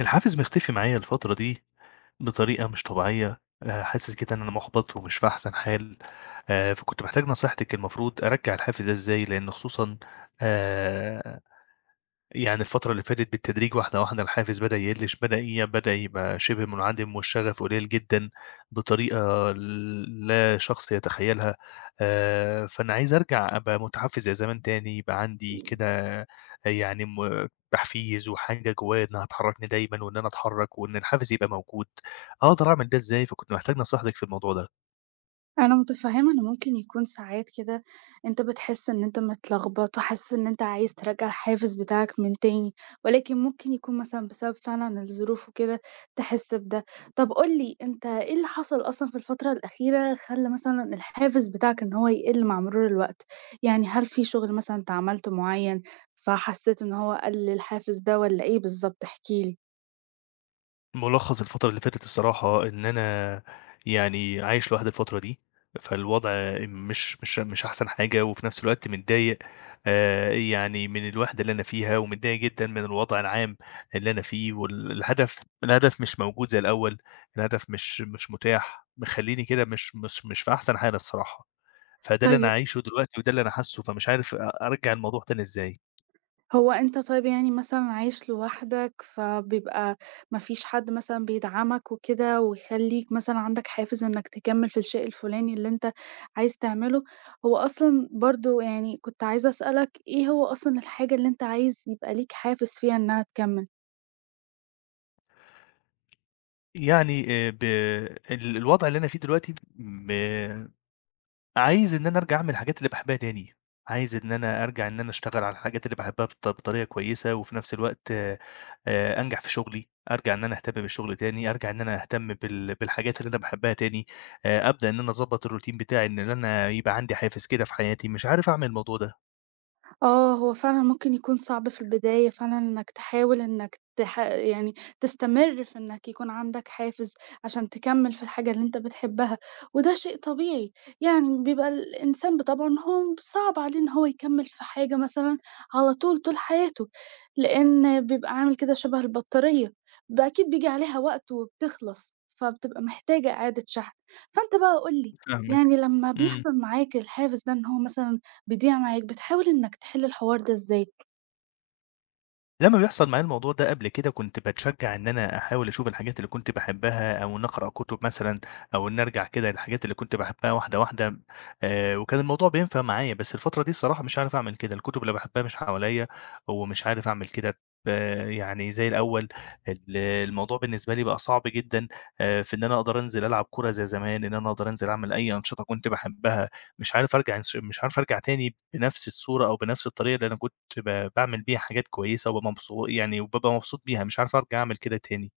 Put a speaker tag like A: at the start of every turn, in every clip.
A: الحافز مختفي معايا الفترة دي بطريقة مش طبيعية. حاسس كده إن أنا مُحبَط ومش في أحسن حال. فكنت محتاج نصيحتِك المفروض أرجّع الحافز ده إزاي؟ لإن خصوصًا آآ يعني الفترة اللي فاتت بالتدريج واحدة الحافز بدأ يقل ش بدأ ي بدأ يبقى شِبه منعدم والشغف قليل جدًا بطريقة لا شخص يتخيّلها. فأنا عايز أرجع أبقى متحفّز زي زمان تاني، يبقى عندي كده يعني تحفيز وحاجة جوايا إنّها تحرّكني دايمًا وإن أنا أتحرّك وإن الحافز يبقى موجود. أقدر أعمل ده إزاي؟ فكنت محتاج نصيحتِك في الموضوع ده.
B: أنا متفهمة إن ممكن يكون ساعات كده أنت بتحس إن أنت متلخبط وحاسس إن أنت عايز ترجّع الحافز بتاعك من تاني، ولكن ممكن يكون مثلًا بسبب فعلًا الظروف وكده تحس بده. طب قُل لي أنت إيه اللي حصل أصلًا في الفترة الأخيرة خلّى مثلًا الحافز بتاعك إن هو يقِل مع مرور الوقت؟ يعني هل في شغل مثلًا أنت عملته معيّن فحسيت إن هو قلّ الحافز ده والّا إيه بالضبط؟ احكِ لي.
A: ملخص الفترة اللي فاتت الصراحة إن أنا يعني عايش لوحدي الفترة دي، فالوضع مش أحسن حاجة، وفي نفس الوقت متضايق يعني من الوحدة اللي أنا فيها، ومتضايق جدًا من الوضع العام اللي أنا فيه، والهدف الهدف مش موجود زي الأول، الهدف مش متاح، مخلّيني كده مش في أحسن حالة الصراحة. فده اللي أنا
B: طيب.
A: عايشه دلوقتي وده اللي أنا حاسّه، فمش عارف أرجّع الموضوع تاني إزاي.
B: هو أنت طيب يعني مثلًا عايش لوحدك، فبيبقى ما فيش حد مثلًا بيدعمك وكده، ويخلّيك مثلًا عندك حافز إنك تكمّل في الشيء الفلاني اللي أنت عايز تعمله. هو أصلًا برضه يعني كنت عايزة أسألك إيه هو أصلًا الحاجة اللي أنت عايز يبقى ليك حافز فيها إنها تكمّل؟
A: يعني ب الوضع اللي أنا فيه دلوقتي عايز إن أنا أرجع أعمل الحاجات اللي باحبها تاني، عايز إن أنا أرجع إن أنا أشتغل على الحاجات اللي باحبها بطريقة كويسة، وفي نفس الوقت أنجح في شغلي، أرجع إن أنا أهتم بالشغل تاني، أرجع إن أنا أهتم بالحاجات اللي أنا باحبها تاني. أبدأ إن أنا أضبّط الروتين بتاعي إن أنا يبقى عندي حافز كده في حياتي، مش عارف أعمل الموضوع ده.
B: آه، هو فعلًا ممكن يكون صعب في البداية فعلًا إنك تحاول إنك تح يعني تستمر في إنك يكون عندك حافز عشان تكمّل في الحاجة اللي أنت بتحبها، وده شيء طبيعي. يعني بيبقى الإنسان بطبعه إن هو صعب عليه إن هو يكمّل في حاجة مثلًا على طول، طول حياته، لإن بيبقى عامل كده شبه البطارية، أكيد بييجي عليها وقت وبتخلص، فبتبقى محتاجة إعادة شحن. فأنت بقى قُل لي،
A: فاهمِك.
B: يعني لمّا
A: إمم.
B: بيحصل معاك الحافز ده إن هو مثلًا بيضيع معاك، بتحاول إنك تحل الحوار ده إزاي؟
A: لمّا بيحصل معايا الموضوع ده قبل كده، كنت باتشجّع إن أنا أحاول أشوف الحاجات اللي كنت باحبها، أو إني أقرأ كُتب مثلًا، أو إني أرجع كده للحاجات اللي كنت باحبها واحدة، وكان الموضوع بينفع معايا، بس الفترة دي الصراحة مش عارف أعمل كده، الكُتب اللي باحبها مش حواليّا، ومش عارف أعمل كده ب يعني زي الأول. الموضوع بالنسبة لي بقى صعب جدًا. في إن أنا أقدر أنزل ألعب كورة زي زمان، إن أنا أقدر أنزل أعمل أي أنشطة كنت باحبها. مش عارف أرجع انس مش عارف أرجع تاني بنفس الصورة أو بنفس الطريقة اللي أنا كنت باعمل بيها حاجات كويسة، وبابقى مبسوط بيها، مش عارف أرجع أعمل كده تاني.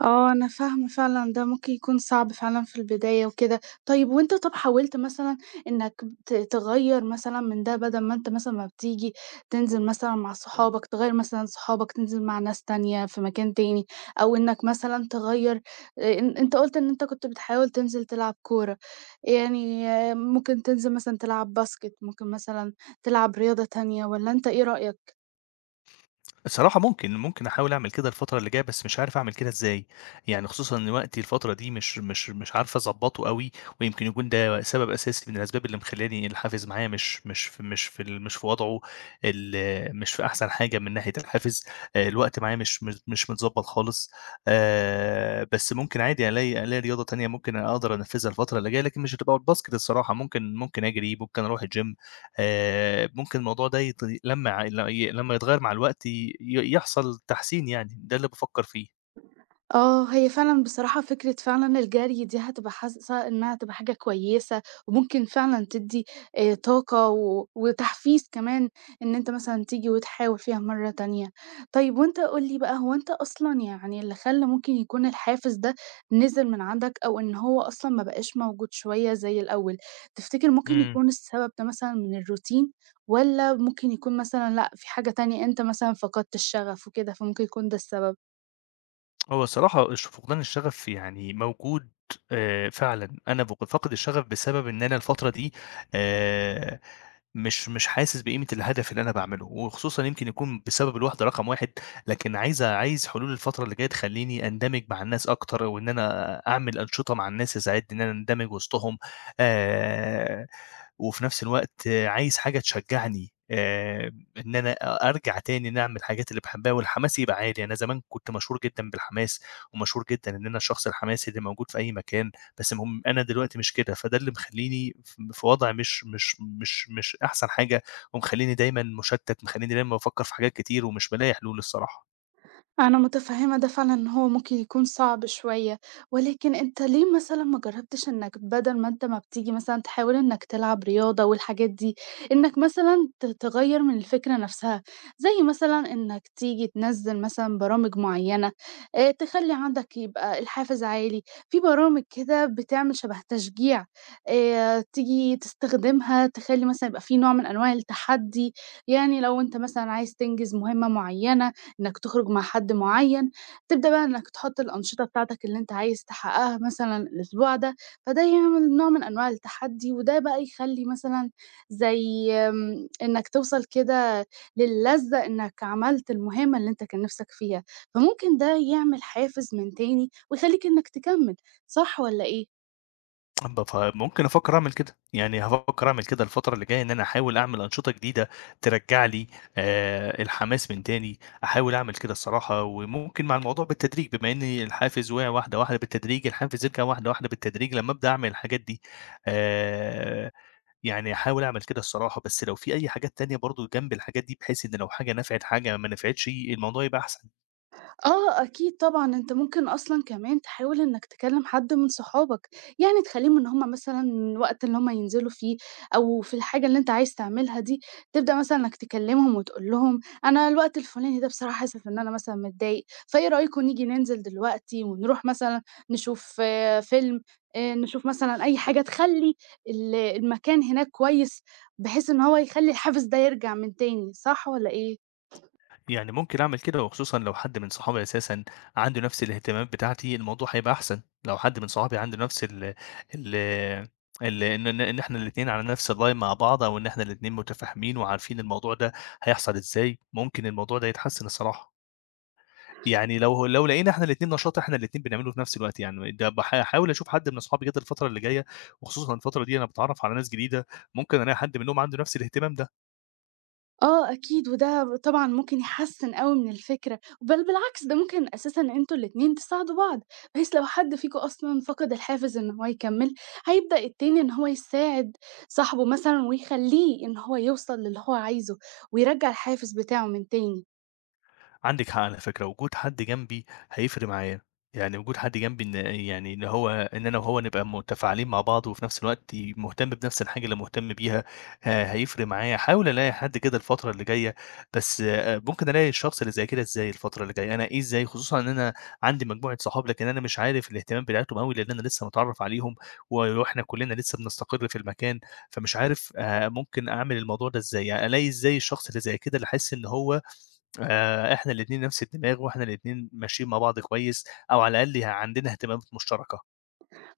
B: آه، أنا فاهمة فعلًا ده ممكن يكون صعب فعلًا في البداية وكده. طيب وأنت طَب حاولت مثلًا إنك تغيّر مثلًا من ده بدل ما أنت مثلًا ما بتيجي تنزل مثلًا مع صحابك، تغيّر مثلًا صحابك تنزل مع ناس تانية في مكان تاني، أو إنك مثلًا تغيّر، إن أنت قُلت إن أنت كنت بتحاول تنزل تلعب كورة، يعني آه، ممكن تنزل مثلًا تلعب باسكت، ممكن مثلًا تلعب رياضة تانية، والّا أنت إيه رأيك؟
A: الصراحة ممكن أحاول أعمل كده الفترة اللي جاية، بس مش عارف أعمل كده إزاي، يعني خصوصًا إن وقتي الفترة دي مش عارف أضبّطه أوي، ويمكن يكون ده سبب أساسي من الأسباب اللي مخلّياني الحافز معايا مش مش في مش في ال مش في وضعه ال مش في أحسن حاجة من ناحية الحافز. الوقت معايا مش متضبّط خالص. بس ممكن عادي ألاقي رياضة تانية ممكن أقدر أنفّذها الفترة اللي جاية، لكن مش هتبقى الباسكت الصراحة. ممكن أجري، ممكن أروح الgym. ممكن الموضوع ده يت لمّا ع ل ي لمّا يتغيّر مع الوقت يحصل تحسين يعني، ده اللي بافكّر فيه.
B: آه، هي فعلًا بصراحة فكرة فعلًا الجري دي هتبقى حاسة إنها هتبقى حاجة كويسة، وممكن فعلًا تدّي طاقة وتحفيز كمان، إن أنت مثلًا تيجي وتحاول فيها مرة تانية. طيب وأنت قُل لي بقى، هو أنت أصلًا يعني اللي خلّى ممكن يكون الحافز ده نزل من عندك أو إن هو أصلًا ما بقاش موجود شوية زي الأول، تفتكر ممكن
A: إمم.
B: يكون السبب ده مثلًا من الروتين والّا ممكن يكون مثلًا لأ، في حاجة تانية أنت مثلًا فقدت الشغف وكده، فممكن يكون ده السبب؟
A: هو الصراحة فقدان الشغف يعني موجود فعلًا، أنا باكون فاقد الشغف بسبب إن أنا الفترة دي آآ مش حاسس بقيمة الهدف اللي أنا باعمله، وخصوصًا يمكن يكون بسبب الوحدة رقم 1. لكن عايز حلول الفترة اللي جاية تخلّيني أندمج مع الناس أكتر، وإن أنا أعمل أنشطة مع الناس تساعدني إن أنا أندمج وسطهم. آآ وفي نفس الوقت آه، عايز حاجة تشجعني إن أنا أرجع تاني إن أنا أعمل الحاجات اللي باحبها والحماس يبقى عالي. أنا زمان كنت مشهور جدًا بالحماس، ومشهور جدًا إن أنا الشخص الحماسي اللي موجود في أي مكان. بس المهم أنا دلوقتي مش كده، فده اللي مخلّيني في وضع مش أحسن حاجة، ومخلّيني دايمًا مشتت، مخلّيني دايمًا بافكّر في حاجات كتير ومش بالاقي حلول الصراحة.
B: أنا متفهمة ده فعلًا، إن هو ممكن يكون صعب شوية، ولكن أنت ليه مثلًا ما جربتش إنك بدل ما أنت ما بتيجي مثلًا تحاول إنك تلعب رياضة والحاجات دي، إنك مثلًا تغيّر من الفكرة نفسها، زي مثلًا إنك تيجي تنزّل مثلًا برامج معيّنة، تخلّي عندك يبقى الحافز عالي. في برامج كده بتعمل شبه تشجيع، تيجي تستخدمها، تخلّي مثلًا يبقى في نوع من أنواع التحدي. يعني لو أنت مثلًا عايز تنجز مهمة معيّنة، إنك تخرج مع حد معين، تبدأ بقى إنك تحط الأنشطة بتاعتك اللي أنت عايز تحققها مثلًا الأسبوع ده، فده يعمل نوع من أنواع التحدي، وده بقى يخلّي مثلًا زي، إنك توصل كده للّذة إنك عملت المهمة اللي أنت كان نِفْسك فيها، فممكن ده يعمل حافز من تاني ويخلّيك إنك تكمّل، صح والّا إيه؟
A: فممكن أفكّر أعمل كده، يعني هافكّر أعمل كده الفترة اللي جاية، إن أنا أحاول أعمل أنشطة جديدة ترجّع لي الحماس من تاني. أحاول أعمل كده الصراحة، وممكن مع الموضوع بالتدريج، بما إن الحافز وقع واحدة واحدة بالتدريج، الحافز يرجع واحدة واحدة بالتدريج لمّا أبدأ أعمل الحاجات دي. آآ يعني أحاول أعمل كده الصراحة، بس لو في أي حاجات تانية برضه جنب الحاجات دي، بحيث إن لو حاجة نفعت حاجة ما نفعتش، الموضوع يبقى أحسن.
B: آه أكيد طبعًا، أنت ممكن أصلًا كمان تحاول إنك تكلّم حد من صحابك، يعني تخلّيهم إن هم مثلًا الوقت اللي هم ينزلوا فيه أو في الحاجة اللي أنت عايز تعملها دي، تبدأ مثلًا إنك تكلّمهم وتقول لهم أنا الوقت الفلاني ده بصراحة حاسس إن أنا مثلًا متضايق، فإيه رأيكم نيجي ننزل دلوقتي ونروح مثلًا نشوف آه، فيلم، نشوف مثلًا أي حاجة تخلّي المكان هناك كويس، بحيث إن هو يخلّي الحافز ده يرجع من تاني، صح والّا إيه؟
A: يعني ممكن أعمل كده، وخصوصًا لو حد من صحابي أساسًا عنده نفس الاهتمامات بتاعتي، الموضوع هيبقى أحسن. لو حد من صحابي عنده نفس ال ال ال إن إن إحنا الاتنين على نفس الline مع بعض، أو إن إحنا الاتنين متفاهمين وعارفين الموضوع ده هيحصل إزاي، ممكن الموضوع ده يتحسن الصراحة. يعني لو لقينا إحنا الاتنين نشاط إحنا الاتنين بنعمله في نفس الوقت، يعني ده باح هاحاول أشوف حد من أصحابي كده الفترة اللي جاية، وخصوصًا الفترة دي أنا باتعرّف على ناس جديدة، ممكن ألاقي حد منهم عنده نفس الاهتمام ده.
B: آه أكيد، وده طبعًا ممكن يحسّن أوي من الفكرة، بل بالعكس ده ممكن أساسًا أنتم الاتنين تساعدوا بعض، بحيث لو حد فيكم أصلًا فقد الحافز إن هو يكمّل، هيبدأ التاني إن هو يساعد صاحبه مثلًا ويخلّيه إن هو يوصل للي هو عايزه، ويرجّع الحافز بتاعه من تاني.
A: عندِك حق على فكرة، وجود حد جنبي هيفرق معايا. يعني وجود حد جنبي إن يعني إن هو إن أنا وهو نبقى متفاعلين مع بعض، وفي نفس الوقت مهتم بنفس الحاجة اللي مهتم بيها، هيفرق معايا. هاحاول ألاقي حد كده الفترة اللي جاية، بس آه، ممكن ألاقي الشخص اللي زي كده إزاي الفترة اللي جاية؟ أنقيه إزاي؟ خصوصًا إن أنا عندي مجموعة صحاب، لكن أنا مش عارف الاهتمام بتاعتهم أوي، لأن أنا لسه متعرّف عليهم، وإحنا كلنا لسه بنستقر في المكان. فمش عارف ممكن أعمل الموضوع ده إزاي؟ يعني ألاقي إزاي الشخص اللي زي كده، اللي أحس إن هو إحنا الاتنين نفس الدماغ، وإحنا الاتنين ماشيين مع بعض كويس، أو على الأقل عندنا اهتمامات مشتركة.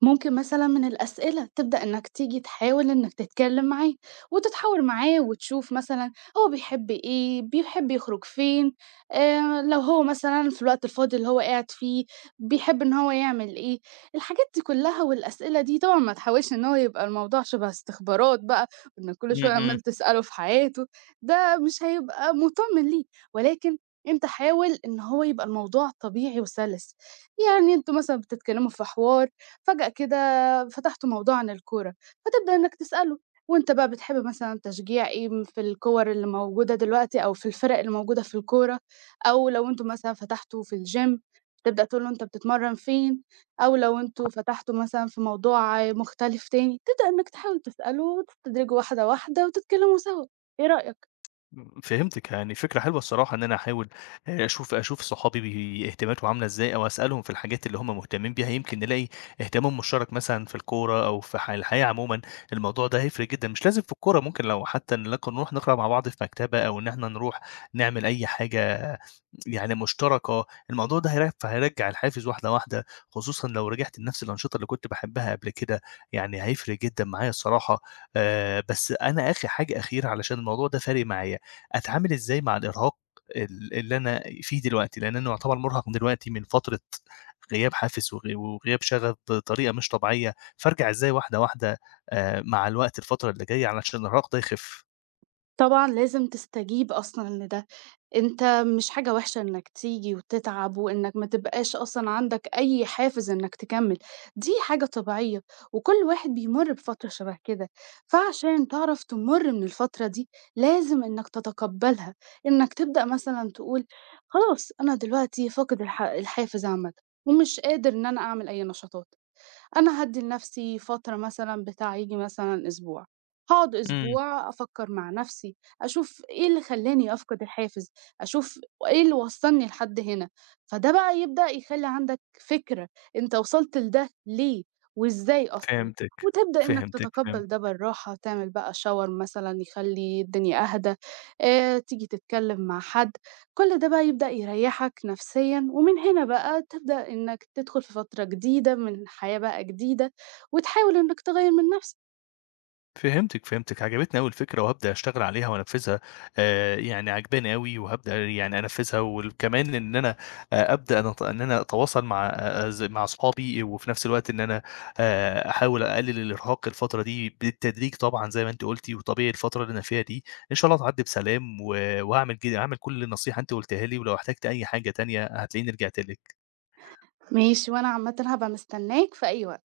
B: ممكن مثلا من الأسئلة تبدأ إنك تيجي تحاول إنك تتكلم معاه وتتحاور معاه وتشوف مثلا هو بيحب إيه، بيحب يخرج فين، آه لو هو مثلا في الوقت الفاضي اللي هو قاعد فيه بيحب إن هو يعمل إيه، الحاجات دي كلها والأسئلة دي. طبعا ما تحاولش إن هو يبقى الموضوع شبه استخبارات بقى، إنك كل
A: إمم،
B: شوية
A: إمم.
B: عمال تسأله في حياته، ده مش هيبقى مطمن ليه، ولكن انت حاول ان هو يبقى الموضوع طبيعي وسلس. يعني انتوا مثلا بتتكلموا في حوار، فجأة كده فتحتوا موضوع عن الكورة، فتبدأ إنك تسأله، وأنت بقى بتحب مثلًا تشجيع إيه في الكور اللي موجودة دلوقتي أو في الفرق اللي موجودة في الكورة، أو لو أنتم مثلًا فتحتوا في الgym تبدأ تقول له أنت بتتمرن فين، أو لو أنتم فتحتوا مثلًا في موضوع مختلف تاني، تبدأ إنك تحاول تسأله وتستدرجه واحدة واحدة وتتكلموا سوا، إيه رأيك؟
A: إمم، فهمتِك. يعني فكرة حلوة الصراحة إن أنا أحاول أشوف صحابي اهتماماتهم عاملة إزاي، أو أسألهم في الحاجات اللي هم مهتمين بيها، يمكن نلاقي اهتمام مشترك مثلًا في الكورة أو في الحياة عمومًا. الموضوع ده هيفرق جدًا، مش لازم في الكورة، ممكن لو حتى نلاقي نروح نقرا مع بعض في مكتبة، أو إن إحنا نروح نعمل أي حاجة يعني مشتركة، الموضوع ده هيرجّع الحافز واحدة واحدة، خصوصًا لو رجعت لنفس الأنشطة اللي كنت باحبها قبل كده. يعني هيفرق جدًا معايا الصراحة. بس أنا آخر حاجة أخيرة علشان الموضوع ده فارق معايا. أتعامل إزاي مع الإرهاق اللي أنا فيه دلوقتي، لإن أنا يُعتبر مُرهَق دلوقتي من فترة غياب حافز وغياب شغف بطريقة مش طبيعية. فارجع إزاي واحدة مع الوقت الفترة اللي جاية علشان الإرهاق ده يخِف؟
B: طبعًا لازم تستجيب أصلًا لده، أنت مش حاجة وحشة إنك تيجي وتتعب وإنك ما تبقاش أصلًا عندك أي حافز إنك تكمّل، دي حاجة طبيعية وكل واحد بيمُر بفترة شبه كده، فعشان تعرف تمُر من الفترة دي لازم إنك تتقبّلها، إنك تبدأ مثلًا تقول خلاص أنا دلوقتي فاقد الحافز عامةً، ومش قادر إن أنا أعمل أي نشاطات. أنا هادّي لنَفْسي فترة مثلًا بتاع ييجي مثلًا أسبوع، هاقعد
A: إمم.
B: أسبوع أفكّر مع نَفْسي، أشوف إيه اللي خلّاني أفقد الحافز، أشوف إيه اللي وصّلني لحد هنا، فده بقى يبدأ يخلّي عندك فكرة أنت وصلت لده ليه وإزاي أصلًا،
A: فهمتِك،
B: وتبدأ إنّك تتقبّل ده
A: فهمتِك.
B: بالراحة، تعمل بقى shower مثلًا يخلّي الدنيا أهدى، تيجي تتكلّم مع حد. كل ده بقى يبدأ يريّحك نفسيًا، ومن هنا بقى تبدأ إنك تدخل في فترة جديدة من حياة بقى جديدة، وتحاول إنك تغيّر من نفسك.
A: عجبتني أوي الفكرة وهابدأ أشتغل عليها وأنفذها. يعني عاجباني أوي وهابدأ يعني أنفذها، وكمان إن أنا أبدأ أنا أت إن أنا أتواصل مع أ أز مع أصحابي، وفي نفس الوقت إن أنا أحاول أقلل الإرهاق الفترة دي بالتدريج طبعًا زي ما أنتِ قُلتِ. وطبيعي الفترة اللي أنا فيها دي إن شاء الله تعدّي بسلام، و وهاعمل كده هاعمل كل النصيحة أنتِ قُلتيها لي، ولو احتجت أي حاجة تانية هتلاقيني رجعت لِك.
B: ماشي، وأنا عامةً هابقى مستناك في أي وقت.